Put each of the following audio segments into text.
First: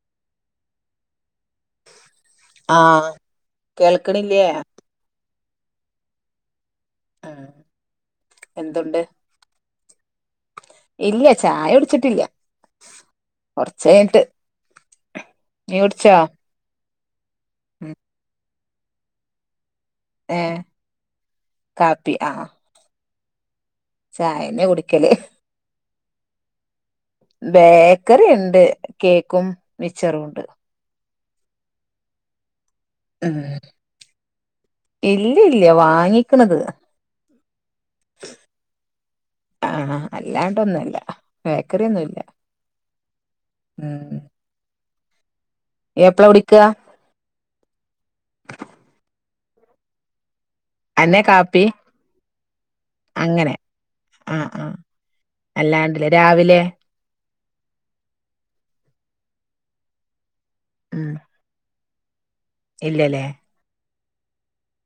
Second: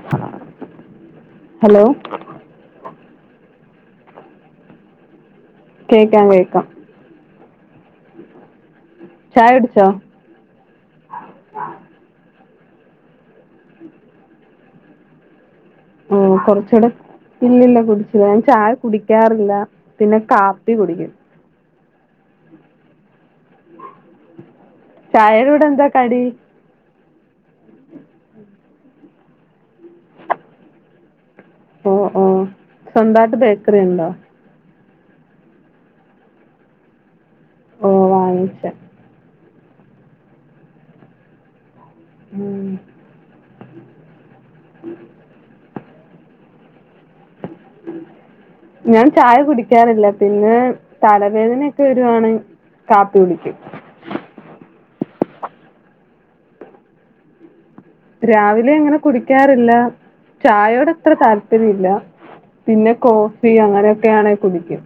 [inaudible] Hello ആഹ് കേൾക്കണില്ലേ കേക്കാം കേക്കാം എന്തുണ്ട് ചായടിച്ചോ ഇല്ല്യ ചായയുടിച്ചിട്ടില്ല്യ കൊറച്ചഴിഞ്ഞിട്ട് മ് കുറച്ചൂടെ ഇല്ലില്ല കുടിച്ചില്ല ഞാൻ ചായ കുടിക്കാറില്ല പിന്നെ ഏഹ് കാപ്പി കുടിക്കും കാപ്പി ആ ആ ചായന്നെ കുട് ചായെടുടെന്താ കടി ബേക്കറി ഇണ്ട് കേക്കും മിച്ചറുണ്ട് ഉം ഉം. സ്വന്തായിട്ട് ബേക്കറിണ്ടോ? ഇല്ല്യല്ല്യ വാങ്ങിക്ക്ണത്. ഓ വാങ്ങിച്ചോ? ആ അല്ലാണ്ടൊന്നുല്ല ബേ ക്കറി ഒന്നുല്ല. ഉം ഉം ഇയ്യപ്പ്ളാ കുടിക്കാ? ഞാൻ ചായ കുടിക്കാറില്ല. പിന്നെ അന്നെ കാപ്പി തലവേദനയൊക്കെ വരുവാണെ കാപ്പി കുടിക്കും. അല്ലാണ്ട് ലെ രാവിലേ? രാവിലെ ങ്ങനെ കുടിക്കാറില്ല. ചായോടത്ര ഉം താല്പര്യല്ല. പിന്നെ ഇല്ലല്ലേ കോഫി അങ്ങനെ യാണെ കുടിക്കും.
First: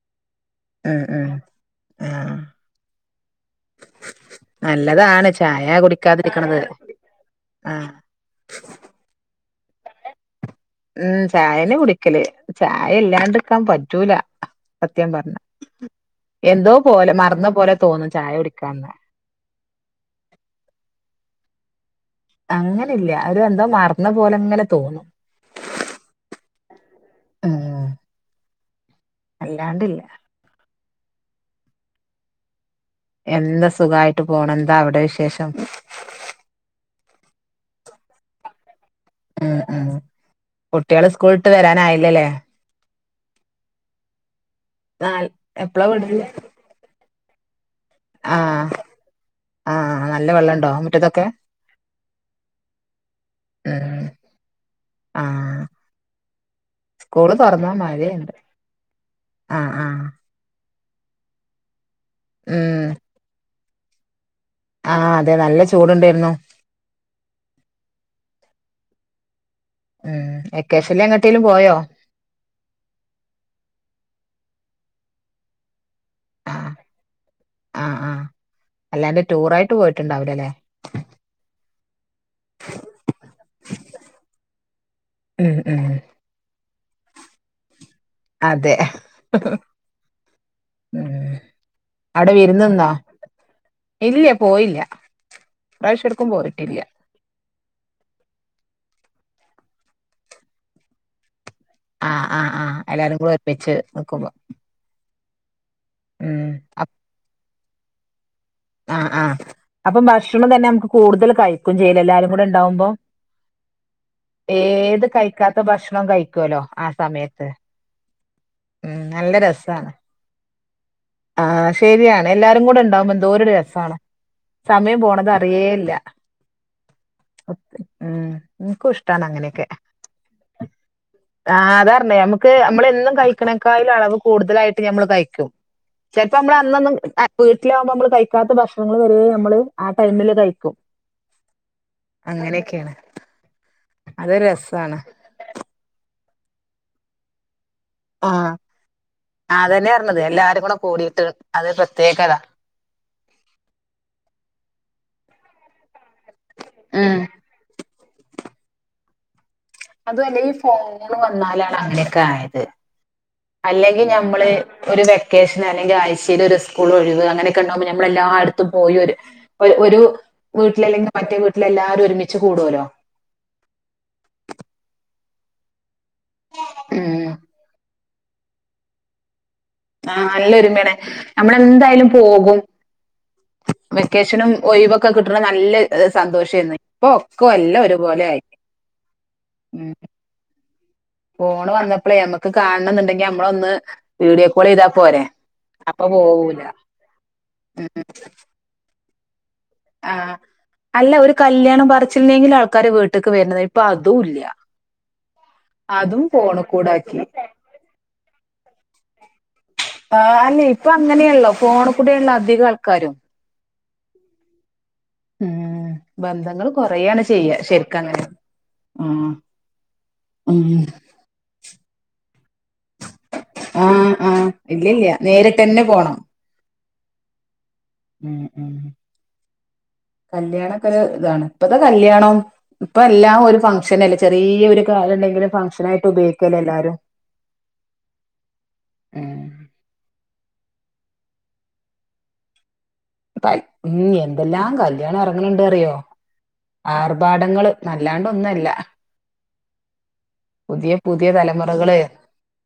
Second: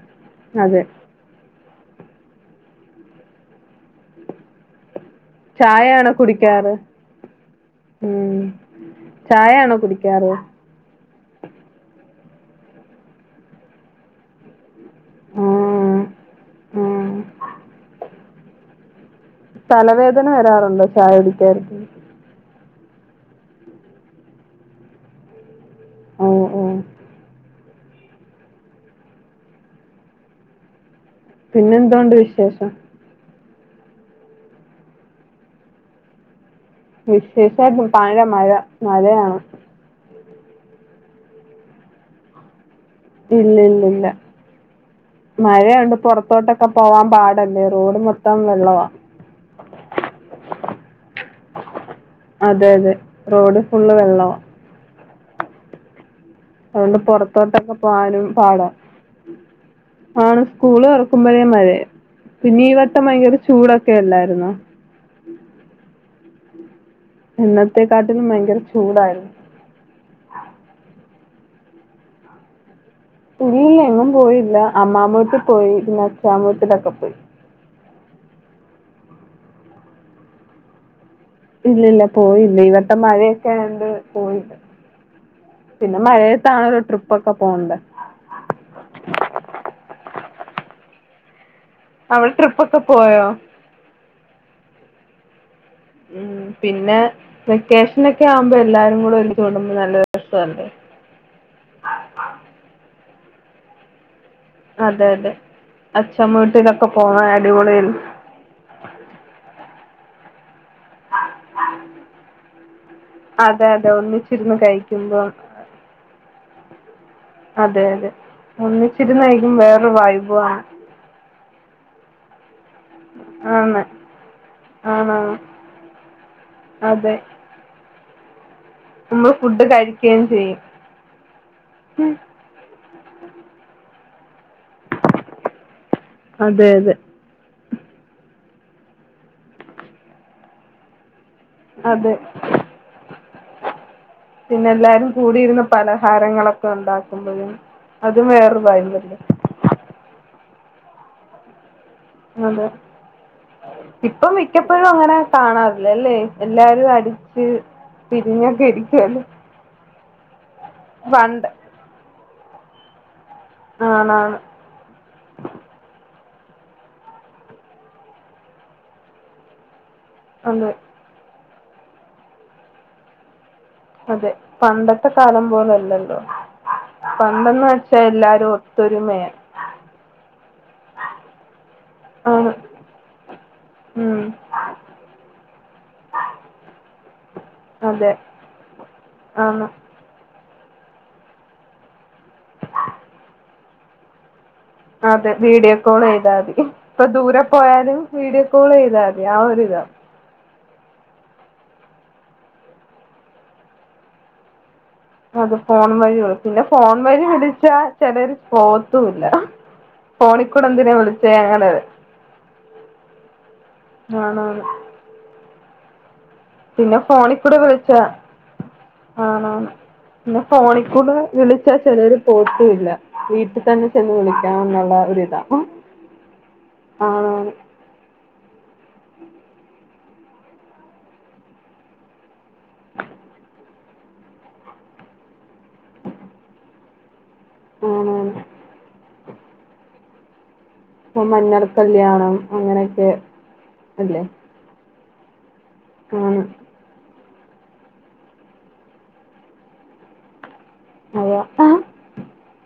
അതെ ഉം ഉം ആ. നാല് നല്ലതാണ് ചായ ചായയാണോ കുടിക്കാതിരിക്ക്ണത് കുടിക്കാറ് ആ ണോ കുടിക്കാറ്? ചായല്ലാണ്ട്ക്കാൻ പറ്റൂല. സത്യം പറഞ്ഞാ ആഹ് എന്തോ പോലെ ആഹ് മറന്നപോലെ തോന്നും ചായ കുടി ക്കാന്നാ. തലവേദന വരാറുണ്ടോ ചായ കുടിക്കാർന്ന? അങ്ങനെല്ല ഒരു എന്തോ മറന്ന പോലെ ങ്ങനെതോന്നും. ഓ ഓ ഏ അല്ലാണ്ടില്ല. പിന്നെന്തൊണ്ട് വിശേഷം? എല്ലാ സുഖായിട്ട് പോണ് എന്താ അവിടെ വിശേഷം? വിശേഷാർന്നു പഴ മഴ മഴയാണ്. കുട്ട്യാള് സ്കൂൾട്ട് വരാനായിലെലേ? പിന്നെന്തുല്ല. നാല് മഴയായോണ്ട് പുറത്തോട്ടൊക്കെ പോവാൻ പാ [unintelligible] ആ ആ ആ നല്ല വെള്ളോണ്ടോ മുറ്റത്തൊക്കെ? അതെ അതെ. റോഡ് ഫുള്ള് വെള്ളാ. ആ അതൊണ്ട് പൊറത്തോട്ടൊക്കെ പോവാനും പാടാ ആഹ് ആഹ് ആണ് സ്കൂള് തോറക്കുമ്പഴേ മഴേ പിന്ന ഈ വട്ടം വയില് ചൂടോക്കെ അല്ലായ് രുനോ ആ അതെ നല്ല ചൂട്ണായിരിര്രന്നു. ഇന്നത്തെക്കാട്ടിലും ഭയങ്കര ചൂടായിരുന്നു. ട്ടിലും പോയാ ഇല്ലില്ല ഞാൻ പോയില്ല അമ്മാമ്മേക്കെ പോയി. [unintelligible] ആ അല്ലാതെ ടൂർ ആയിട്ട് പോയിട്ടുണ്ടാവില്ലല്ലെ ഇല്ലില്ല പോയില്ല ഈ വട്ടം മഴെക്കെ ആയോണ്ട് പോയില്ല ഉം ഉം പിന്നെ മാഴേത്താണ് ട്രിപ്പ്‌ ഒക്ക പോണ് ണ്ടെ അതെ ഉം അവിടെ ട്രിപ്പൊക്കെ വിരുന്നുന്നോ പോയോ? ഇല്ല്യപോയില്ല ഉം പിന്നെ വെക്കേഷനൊക്കെ ആകുമ്പ എല്ലാരും കൂടെഒരുമി ച്ച് കൂടുമ്പ നല്ല രസല്ലേ ആ ആ ആ എല്ലാരും കൂടെ ഒരുമിച്ച് നിക്കുമ്പാ അതെ അതെ. അച്ഛമ്മ വീട്ടിലൊക്കെ പോകാൻ അടിപൊളിയാ ആ ആ അപ്പം ബക്ഷണം തന്നെ മ്മ കൂടുതല് കയിക്കും ചെയ്യൂല്ലോ എല്ലാരും കൂടെണ്ടാ വുമ്പം. അതെ അതെ ഒന്നിച്ചിരുന്ന് ഏത് കഴിക്കുമ്പോ കയിക്കാത്ത ഭക്ഷണോം കയിക്കോല്ലോ ആ സമയത്ത്. ഉം ഒന്നിച്ചിരുന്ന്‌ കഴിക്കുമ്പ വേറെ വൈബു ആണ്. ആ ശെരിയാണ് എല്ലാരും കൂടേണ്ടാ വുമ്പം എന്തോരു ആണ്. രസാണ്. സമയം ആണോ പോണത് അറിയേയില്ല. അതെ ഉം. ഇൻക്കും ഷ്ട്ടാണ് നമ്മള് ഫുഡ് അങ്ങനെക്കെ. കഴിക്കുകയും ചെയ്യും ആ അതർഞ്ഞേ നമുക്ക് നമ്മള് എന്നും കഴിക്കണേക്കാ അളവ്. കൂടുതലായിട്ട് നമ്മള് കയിക്കും പെൻപ്പ മ്മള് അതെ അന്നൊന്നും അതെ വീട്ടിലാവുമ്പ നമ്മള് കഴി ക്കാത്ത ഭക്ഷണങ്ങള വരെ നമ്മള് ആ ടൈമില് കഴിക്കും അതെ അങ്ങനെയൊക്കെയാണ് അതൊരു പിന്നെ രസാണ്. എല്ലാരും കൂടിയിരുന്ന് പല ഹാരങ്ങളൊക്കെ ഉണ്ടാക്കുന്നത് ആ അതെന്നെ അർനത് എല്ലാരും [unintelligible] കൂടി ട്ട് അതേ ഡ്ര അതെ ഇപ്പം മിക്കപ്പഴും അങ്ങനെ കാണാറില്ലല്ലേ എല്ലാരും ഉം അടിച്ച് പിരിഞ്ഞൊക്കെ ഇരിക്കുവല്ലേ അതു അല്ല ഈ വന്നാലാണ് അങ്ങനൊക്കെ ആ യത് അല്ലെങ്കിൽ ആണാണ് ഞമ്മള് ഒരു വെക്കേഷൻ അല്ലെങ്കിൽ ആഴ് ചീല് ഒരു സ്കൂൾ ഒഴിവ് അങ്ങനെയൊക്കെ ഉണ്ടാവുമ്പോ നമ്മൾ എല്ലായിടത്തും പോയി ഒരു ഒരു അതെ വീട്ടില് അല്ലെങ്കിൽ മറ്റേ വീ ട്ടിലെല്ലാരും ഒരുമിച്ച് കൂടൂലോ അതെ പണ്ടത്തെ കാലം പോലല്ല ഇ പ്പൊ ഉം പണ്ടെന്ന് വെച് പക്ഷെ എല്ലാരും ഒത്തൊരുമയ ആ നല്ലൊരുമേണ് നമ്മള് എന്തായാലും ആണ് പോകും ഉം വെക്കേഷനും ഒഴിവൊക്കെ കിട്ടണ നല്ല സന്തോഷേര്ന്ന് ഇപ്പൊ ഒക്ക അല്ല അതെ ഒരുപോലെ ആയി ആണ് ഉം ഫോണ് വന്നപ്പളേ നമുക്ക് കാണണം എന്നുണ്ടെങ്കി നമ്മളൊന്ന് വീഡിയോ കോൾ ചെയ്താ പോരെ അതെ വീഡിയോ കോൾ അപ്പൊ ചെയ്താ മതി പോവൂല ഇപ്പൊ ദൂരെ പോയാലും വീഡിയോ കോൾ ചെയ്താ മതി യാര് ആ അല്ല ഒരു കല്യാണം പർച്ചിൽനെങ്കിലും ആൾക്കാര് വീട്ടിക്ക് വരുനതാ ഇപ്പൊ അതും ഇല്ല അത് ഫോൺ അതും വഴിയാ ഫോണ് പിന്നെ ഫോൺ കൂടാക്കി വഴി വിളിച്ചാ ചിലര് [unintelligible] തൂല്ല ആ അ ന്നെ ഇപ്പൊ അങ്ങനെയള്ളോ ഫോണ് കൂടെ ഉള്ളോ അധികം ആൾക്കാരും ആണാണ് ഏ പിന്നെ ഫോണിൽ കൂടെ വിളിച്ച ആ ആഹ് പിന്നെ ഉം ഫോണിൽ കൂടെ വിളിച്ചാ ആ പിന്നെ ഫോണിൽ കൂടെ വിളിച്ചാ ചെലര് പോകത്തും ഇല്ല വീട്ടിൽ തന്നെ ചെന്ന് ആഹ് ആഹ് വിളിക്കണം എന്നുള്ള ഇല്ലില്ല ഒരിതാ നേരിട്ടെന്നെ പോണം ആ ഉം ഉം കല്യാണൊക്കെ ഒരു ഇതാണ് ഇപ്പത്തെ കല്യാണും ഇപ്പൊ എല്ലാം ഒരു ചെറിയൊ ഒരു കാര്യം ഉണ്ടെങ്കിലും ഫംഗഷൻ ആയിട്ട് ഉപയോഗിക്കല്ലോ എല്ലാരും ആ മഞ്ഞൾ കല്യാണം അങ്ങനെ ന എന്തെല്ലാം കല് ല്ല്യാണ എർങ്ങ്ണ്ണ്ട് എന്താറിയോ ആണ് ആർഭാടങ്ങള് നല്ലാണ്ട് ഒന്നല്ല അതോ ആ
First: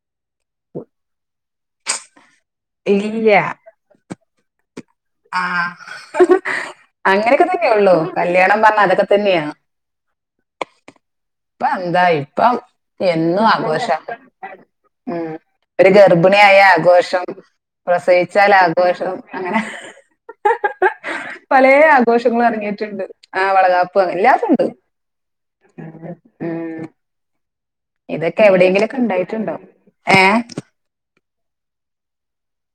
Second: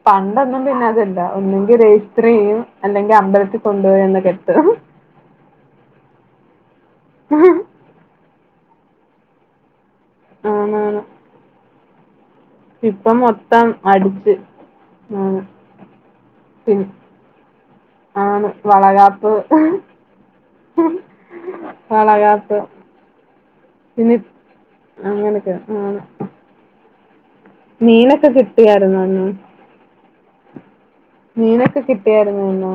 പണ്ടൊന്നും പിന്നെ അതല്ല ഒന്നെങ്കിൽ രജിസ്റ്റർയ്യും അല്ലെങ്കി ഇല്ല അമ്പലത്തിൽ കൊണ്ടു പോയി ഒന്ന് കെട്ട ആ ആ അങ്ങനൊക്കെ തന്നെയ ഉള്ളൂ കല്യാണം [unintelligible] ആന്ന് ആന്ന് എന്തായി ഇപ്പം എന്നും ആഘോഷം അടിച്ച് ഉം ആണ് ഒരു ഗർഭിണിയായ പിൻ- ആഘോഷം ആണ് പ്രസവിച്ചാൽ ആഘോഷം വളകാപ്പ് അങ്ങനെ പല ആഘോഷങ്ങളും വളകാപ്പ് ഇറങ്ങിട്ടുണ്ട് ആ വളകാപ്പ് പിന്നെ എല്ലാതുണ്ട് [inaudible] അങ്ങനൊക്കെ ആണ് മീനൊക്കെ ഇതൊക്കെ എവിടെയെങ്കിലൊക്കെ കിട്ടിയായിരുന്നോ ന്ന് ഉണ്ടായിട്ടുണ്ടോ ഏ മീനൊക്കെ കിട്ടിയാരുന്നോ ന്നോ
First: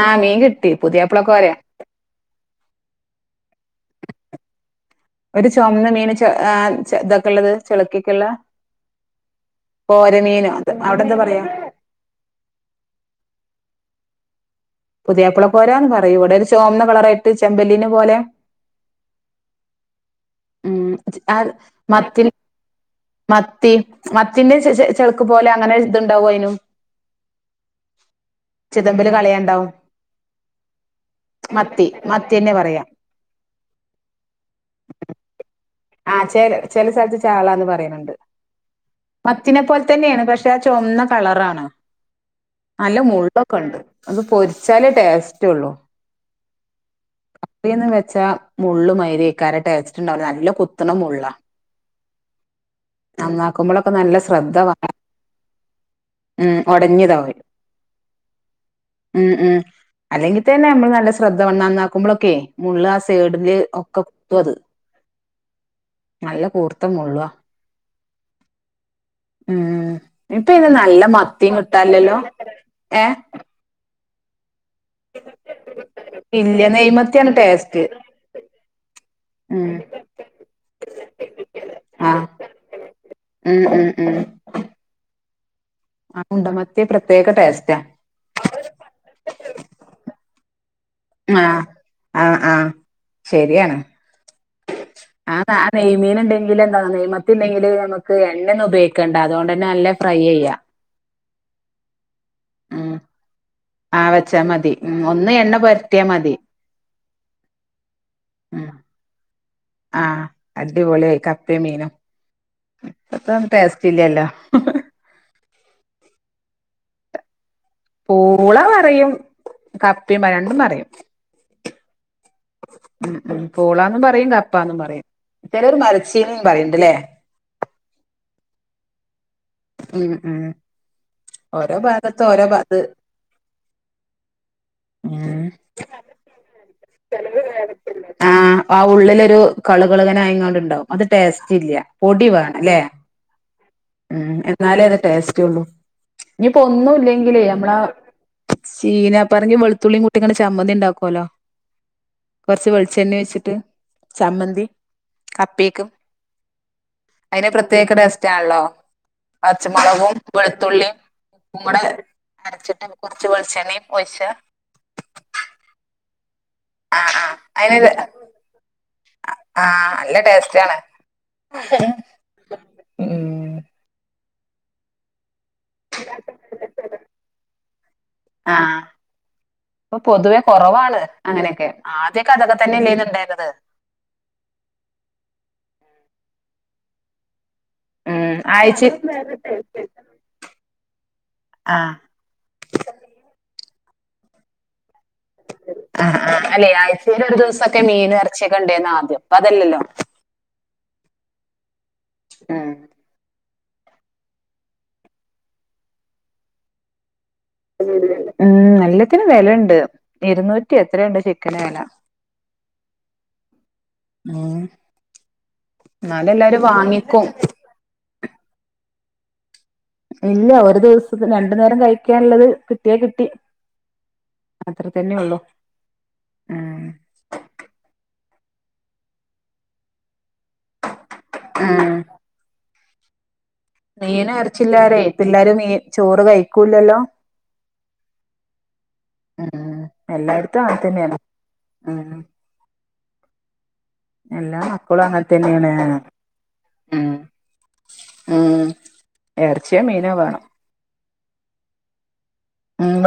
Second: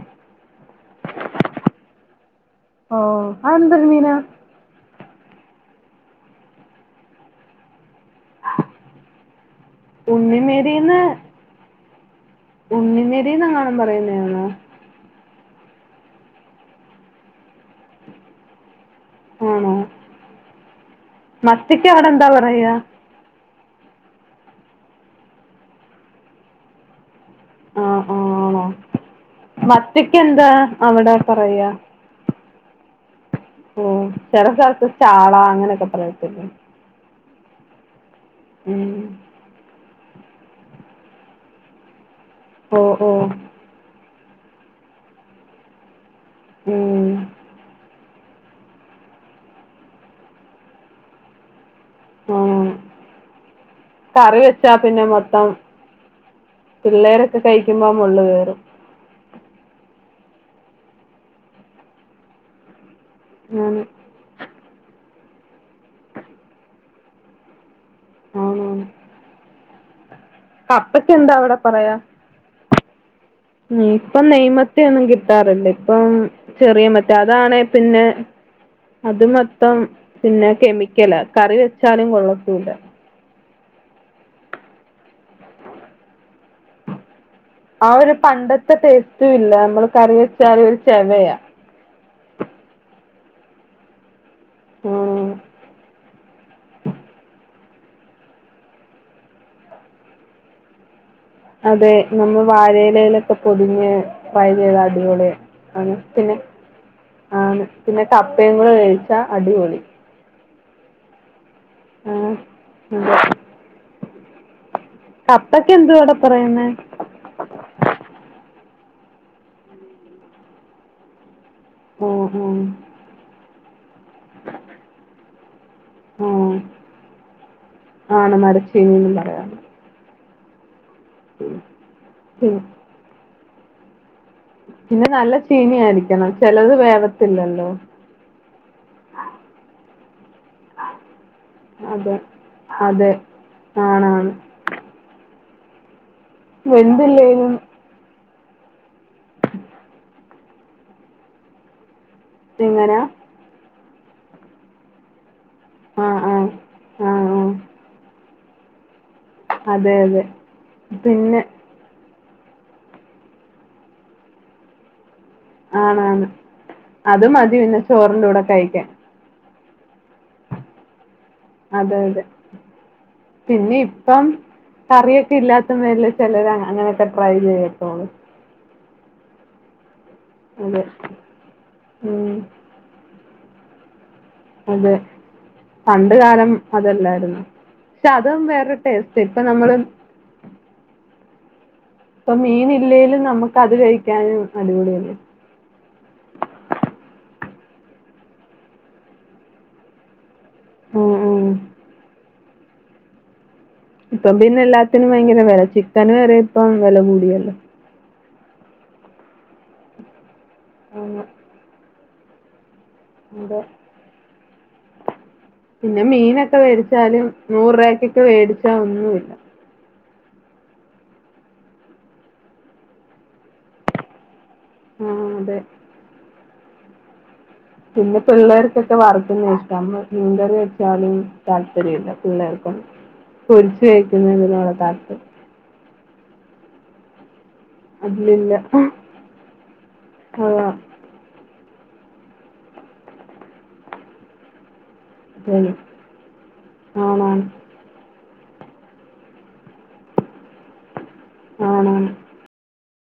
ആഹ മീൻ കിട്ടി പുതിയപ്പളകോര ഓ അ ന്തേരു മീനാ ഒരു ചൊമന്ന മീന് ഇതൊക്കെ ഉള്ളത് ചെളക്കി കോര മീനോ അത് അവിടെന്താ പറയാ ഉണ്ണി മേരീന്ന ങ്ങണം പറയുന്നേന്നോ പുതിയാപ്പള കോരാന്ന് പറയൂ ഇവിടെ ഒരു ചോമന്ന കളറായിട്ട് ചെമ്പല്ലിനെ പോലെ ആണോ ഉം, ച- ആ മത്തിക്ക് അവിടെ എന്താ മത്തിൽ പറയ മത്തി മത്തിറെ ചെളുക്ക് പോലെ അങ്ങനെ ഇതുണ്ടാവും അയ്നും ആഹ ആ ആണോ കളയണ്ടാവും മറ്റക്ക എന്താ അവിടെ പറയാ മത്തി മത്തിന്നെ പറയാ ഓ ചെറ സ്ഥറത്ത് ചാള അങ്ങനെയൊക്കെ ആഹ് ച പറയത്തില്ലേ ചെ ചാളാന്ന് പറയുന്നുണ്ട് ഉം. മത്തിനെ പോലെ തന്നെയാണ് പക്ഷെ ആ ചൊവന്ന കളറാണ് ഓ നല്ല ഓ മുള്ളൊക്കെ ഇണ്ട് അത് പൊരിച്ചാലേ ടേസ്റ്റ് ഒള്ളു ഉം കപ്പേന്ന് വെച്ചാ മുള്ള് മാരിയ്ക്കാരം ടേസ്റ്റ് ഇണ്ടാവൂലാ നല്ല കു ത്ത്ണ മുള്ളാ ഉം നല്ല കറി ശ്രദ്ധ വെച്ചാ വേണം തന്നെ മൊത്തം ഉം ഒടഞ്ഞതാവും പിള്ളേരൊക്കെ കഴിക്കുമ്പോ മുള്ള് കേറും ഉം ഉം അല്ലെങ്കിൽ തന്നെ നമ്മള് നല്ല ശ്രദ്ധ വേണം നന്നാക്കുമ്പോളൊക്കെ മുള്ള് ആ സേട്ൽ ആണ് ഒക്കെ കുത്തും അത് നല്ല കൂർത്ത മുള്ളാ ആന്നാന്ന് ഏ ഇപ്പ അയിന് നല്ല മത്തിം പറയാ കിട്ടാല്ലല്ലോ ഏഹ് ഉം ഇപ്പം നെയ് മ ത്തിയൊന്നും കിട്ടാറില്ല ഇപ്പം ഇല്ല ചെറിയ മറ്റെ നെയ്മത്തിയാണ് അതാണെ ടേസ്റ്റ് പിന്നെ അത് ഉം മൊത്തം പിന്നെ കെമിക്കലാ കറി വെച്ചാലും ആഹ് കൊള്ളത്തൂല്ലാ ഉം ഉം ഉം ആ ഉണ്ട മത്തിയാ പ്ര ആ ഒരു പണ്ടത്തെ ടേസ്റ്റ് ല്ല നമ്മൾ കറി വെച്ചാല് ചെവയാ ആ ആ ശരിയാണ് ഉം ആ താ ആ നെയ്മീൻ ഇണ്ടെങ്കിൽ എന്താ നെയ്മത്തി ഇല്ലെങ്കില് നമ്മക്ക് എണ്ണോന്നും ഉപയോഗിക്കണ്ട അതോണ്ട്ന്നെ നല്ല ഫ്രൈ ചെയ്യാ അതെ നമ്മൾ വാഴയിലെലൊക്കെ പൊതിഞ്ഞ് ആ വെച്ചാ ഫ്രൈ മതി ചെയ്താ ഉം അടിപൊളി ഒന്ന് എണ്ണ ആണ് പൊരട്ടിയാ മതി പിന്നെ ആണ് പിന്നെ കപ്പെം ഉം കൂടെ വേവിച്ച അടിപൊളി ആഹ് അടിപൊളിയായി ക പ്പേം മീനും ആ അതെ ഇപ്പത്തെ ഒന്നും ടേസ്റ്റ് ഇല്ലല്ലോ കപ്പക്ക് എന്തുവാ അവിടെ പറയുന്നെ പൂള പറയും കപ്പിം പറിം രണ്ടും പറിം ഉം ഉം ഉം പോളാന്നും പറിയും കപ്പാനും പറിയും ചെലര് ഓ മരച്ചീനിം പറിണ്ട് ലെ ആണ് മരച്ചീനിന്നും പറയാം ഉം ഉം ഓരോ ഭാഗത്ത് ഓരോ ഭാത്ത് പിന്നെ നല്ല ചീനി ആയിരിക്കണം ചെലത് ചെലവ് വേവത്തില്ലല്ലോ വേറെക്കെല്ലേ കൾ ഇങ്ങനെ ആയിങ്ങാ ണ്ടാവും അത് ടേസ്റ്റ് ഇല്ല അതെ പൊടി വേണം അല്ലെ അതെ ആണാണ് ഉം എന്നാലേ അത് ടേസ് [unintelligible] ഇനിപ്പോ ഒന്നുംല്ലെങ്കിലേ വെന്തില്ലേലും നമ്മളാ ചീനാ പറങ്ങി വെളുത്തുള്ളി കൂട്ടി ചമ്മതി ഉണ്ടാക്കുവലോ കുറച്ച് എങ്ങനാ? വെളിച്ചെണ്ണ ഒഴിച്ചിട്ട് ചമ്മന്തി കപ്പക്കും ആഹ് ആഹ് ആഹ് അതിന് ആഹ് പ്രത്യേക ടേസ്റ്റ് ആണല്ലോ അതെ പച്ചമുളകും അതെ വെളുത്തുള്ളിയും പിന്നെ ഉപ്പും കൂടെ അരച്ചിട്ട് കുറച്ചു വെളിച്ചെണ്ണയും ഒഴിച്ച് ആണാണ് അത് മതി പിന്നെ അയിന് ചോറിന്റെറെ കൂടെ കഴിക്കാൻ ആഹ് നല്ല ടേസ്റ്റ ആണ് അതെ അതെ പിന്നെ ഇപ്പം [unintelligible] ഇല്ലാത്ത പേരിലെ ചിലര് അങ്ങനെയൊക്കെ ട്രൈ ചെയ്യത്തോള്ളൂ അപ്പൊ പൊതുവെ കുറവാണ് അങ്ങനെയൊക്കെ ആദ്യമൊക്കെ ഉം അതൊക്കെ തന്നെ ഇല്ലന്നണ്ടായിരുന്നത് ആ അതെ പണ്ട് കാലം അതല്ലായിരുന്നോ പക്ഷെ ഉം അതും വേറൊരു ആഴ്ച ടേസ്റ്റ് ഇപ്പൊ നമ്മള് ആ ഇപ്പം മീൻ ഇല്ലേലും നമ്മക്ക് അത് കഴിക്കാൻ അടിപൊളിയല്ലേ ആ ആ അല്ലെ ആഴ്ചയിൽ ഒരു ദിവസമൊക്കെ മീനും ഇറച്ചിയുമൊക്കെ ഉണ്ടാരുന്നു ആദ്യം ഇപ്പൊ അതല്ലല്ലോ ഉം ഉം ഉം ഇപ്പം പിന്നെ എല്ലാത്തിനും ഭയങ്കര വില ചിക്കന് വരെ ഇപ്പൊ വില കൂടിയല്ലോ [unintelligible] എല്ലത്തിനും വില ഉണ്ട് ഇരുന്നൂറ്റി എത്രങ്ങാണ്ട ആന്ന് ചിക്കൻ വില അതെ ഉം പിന്നെ എന്നാലും മീൻ ഒക്കെ എല്ലാരും വെടിച്ചാലും വാങ്ങിക്കും നൂറ് രൂപയ്ക്കൊക്കെ വെടിച്ചാല് ഒന്നും ഇല്ല ഒരു ദിവസം രണ്ടു നേരം കഴിക്കാനുള്ളത് കിട്ടിയാൽ കിട്ടി അത്ര തന്നെ ആഹ് ഉള്ളൂ [inaudible] അതെ പിള്ളാർക്കൊക്കെ വറുക്കുന്നത് ഇഷ്ടം മീൻകറി വെച്ചാലും ഉം താല്പര്യം ഇല്ല പിള്ളേർക്കും പൊരിച്ചു മീനും കഴിക്കുന്ന ഇതിനോുള്ള ഇറച്ചില്ലാരെ [unintelligible] പിള്ളേര് മീ ചോറ് കഴിക്കൂലല്ലോ അതിലില്ല ആ ആ എല്ലാം ഇപ്പളും അങ്ങനെ തന്നെയാണ് ശരി. ഉം ആണാണ് ഉം ഇർ ഇറച്ചിയോ മീനോ വേണം. ആണാണ് [inaudible]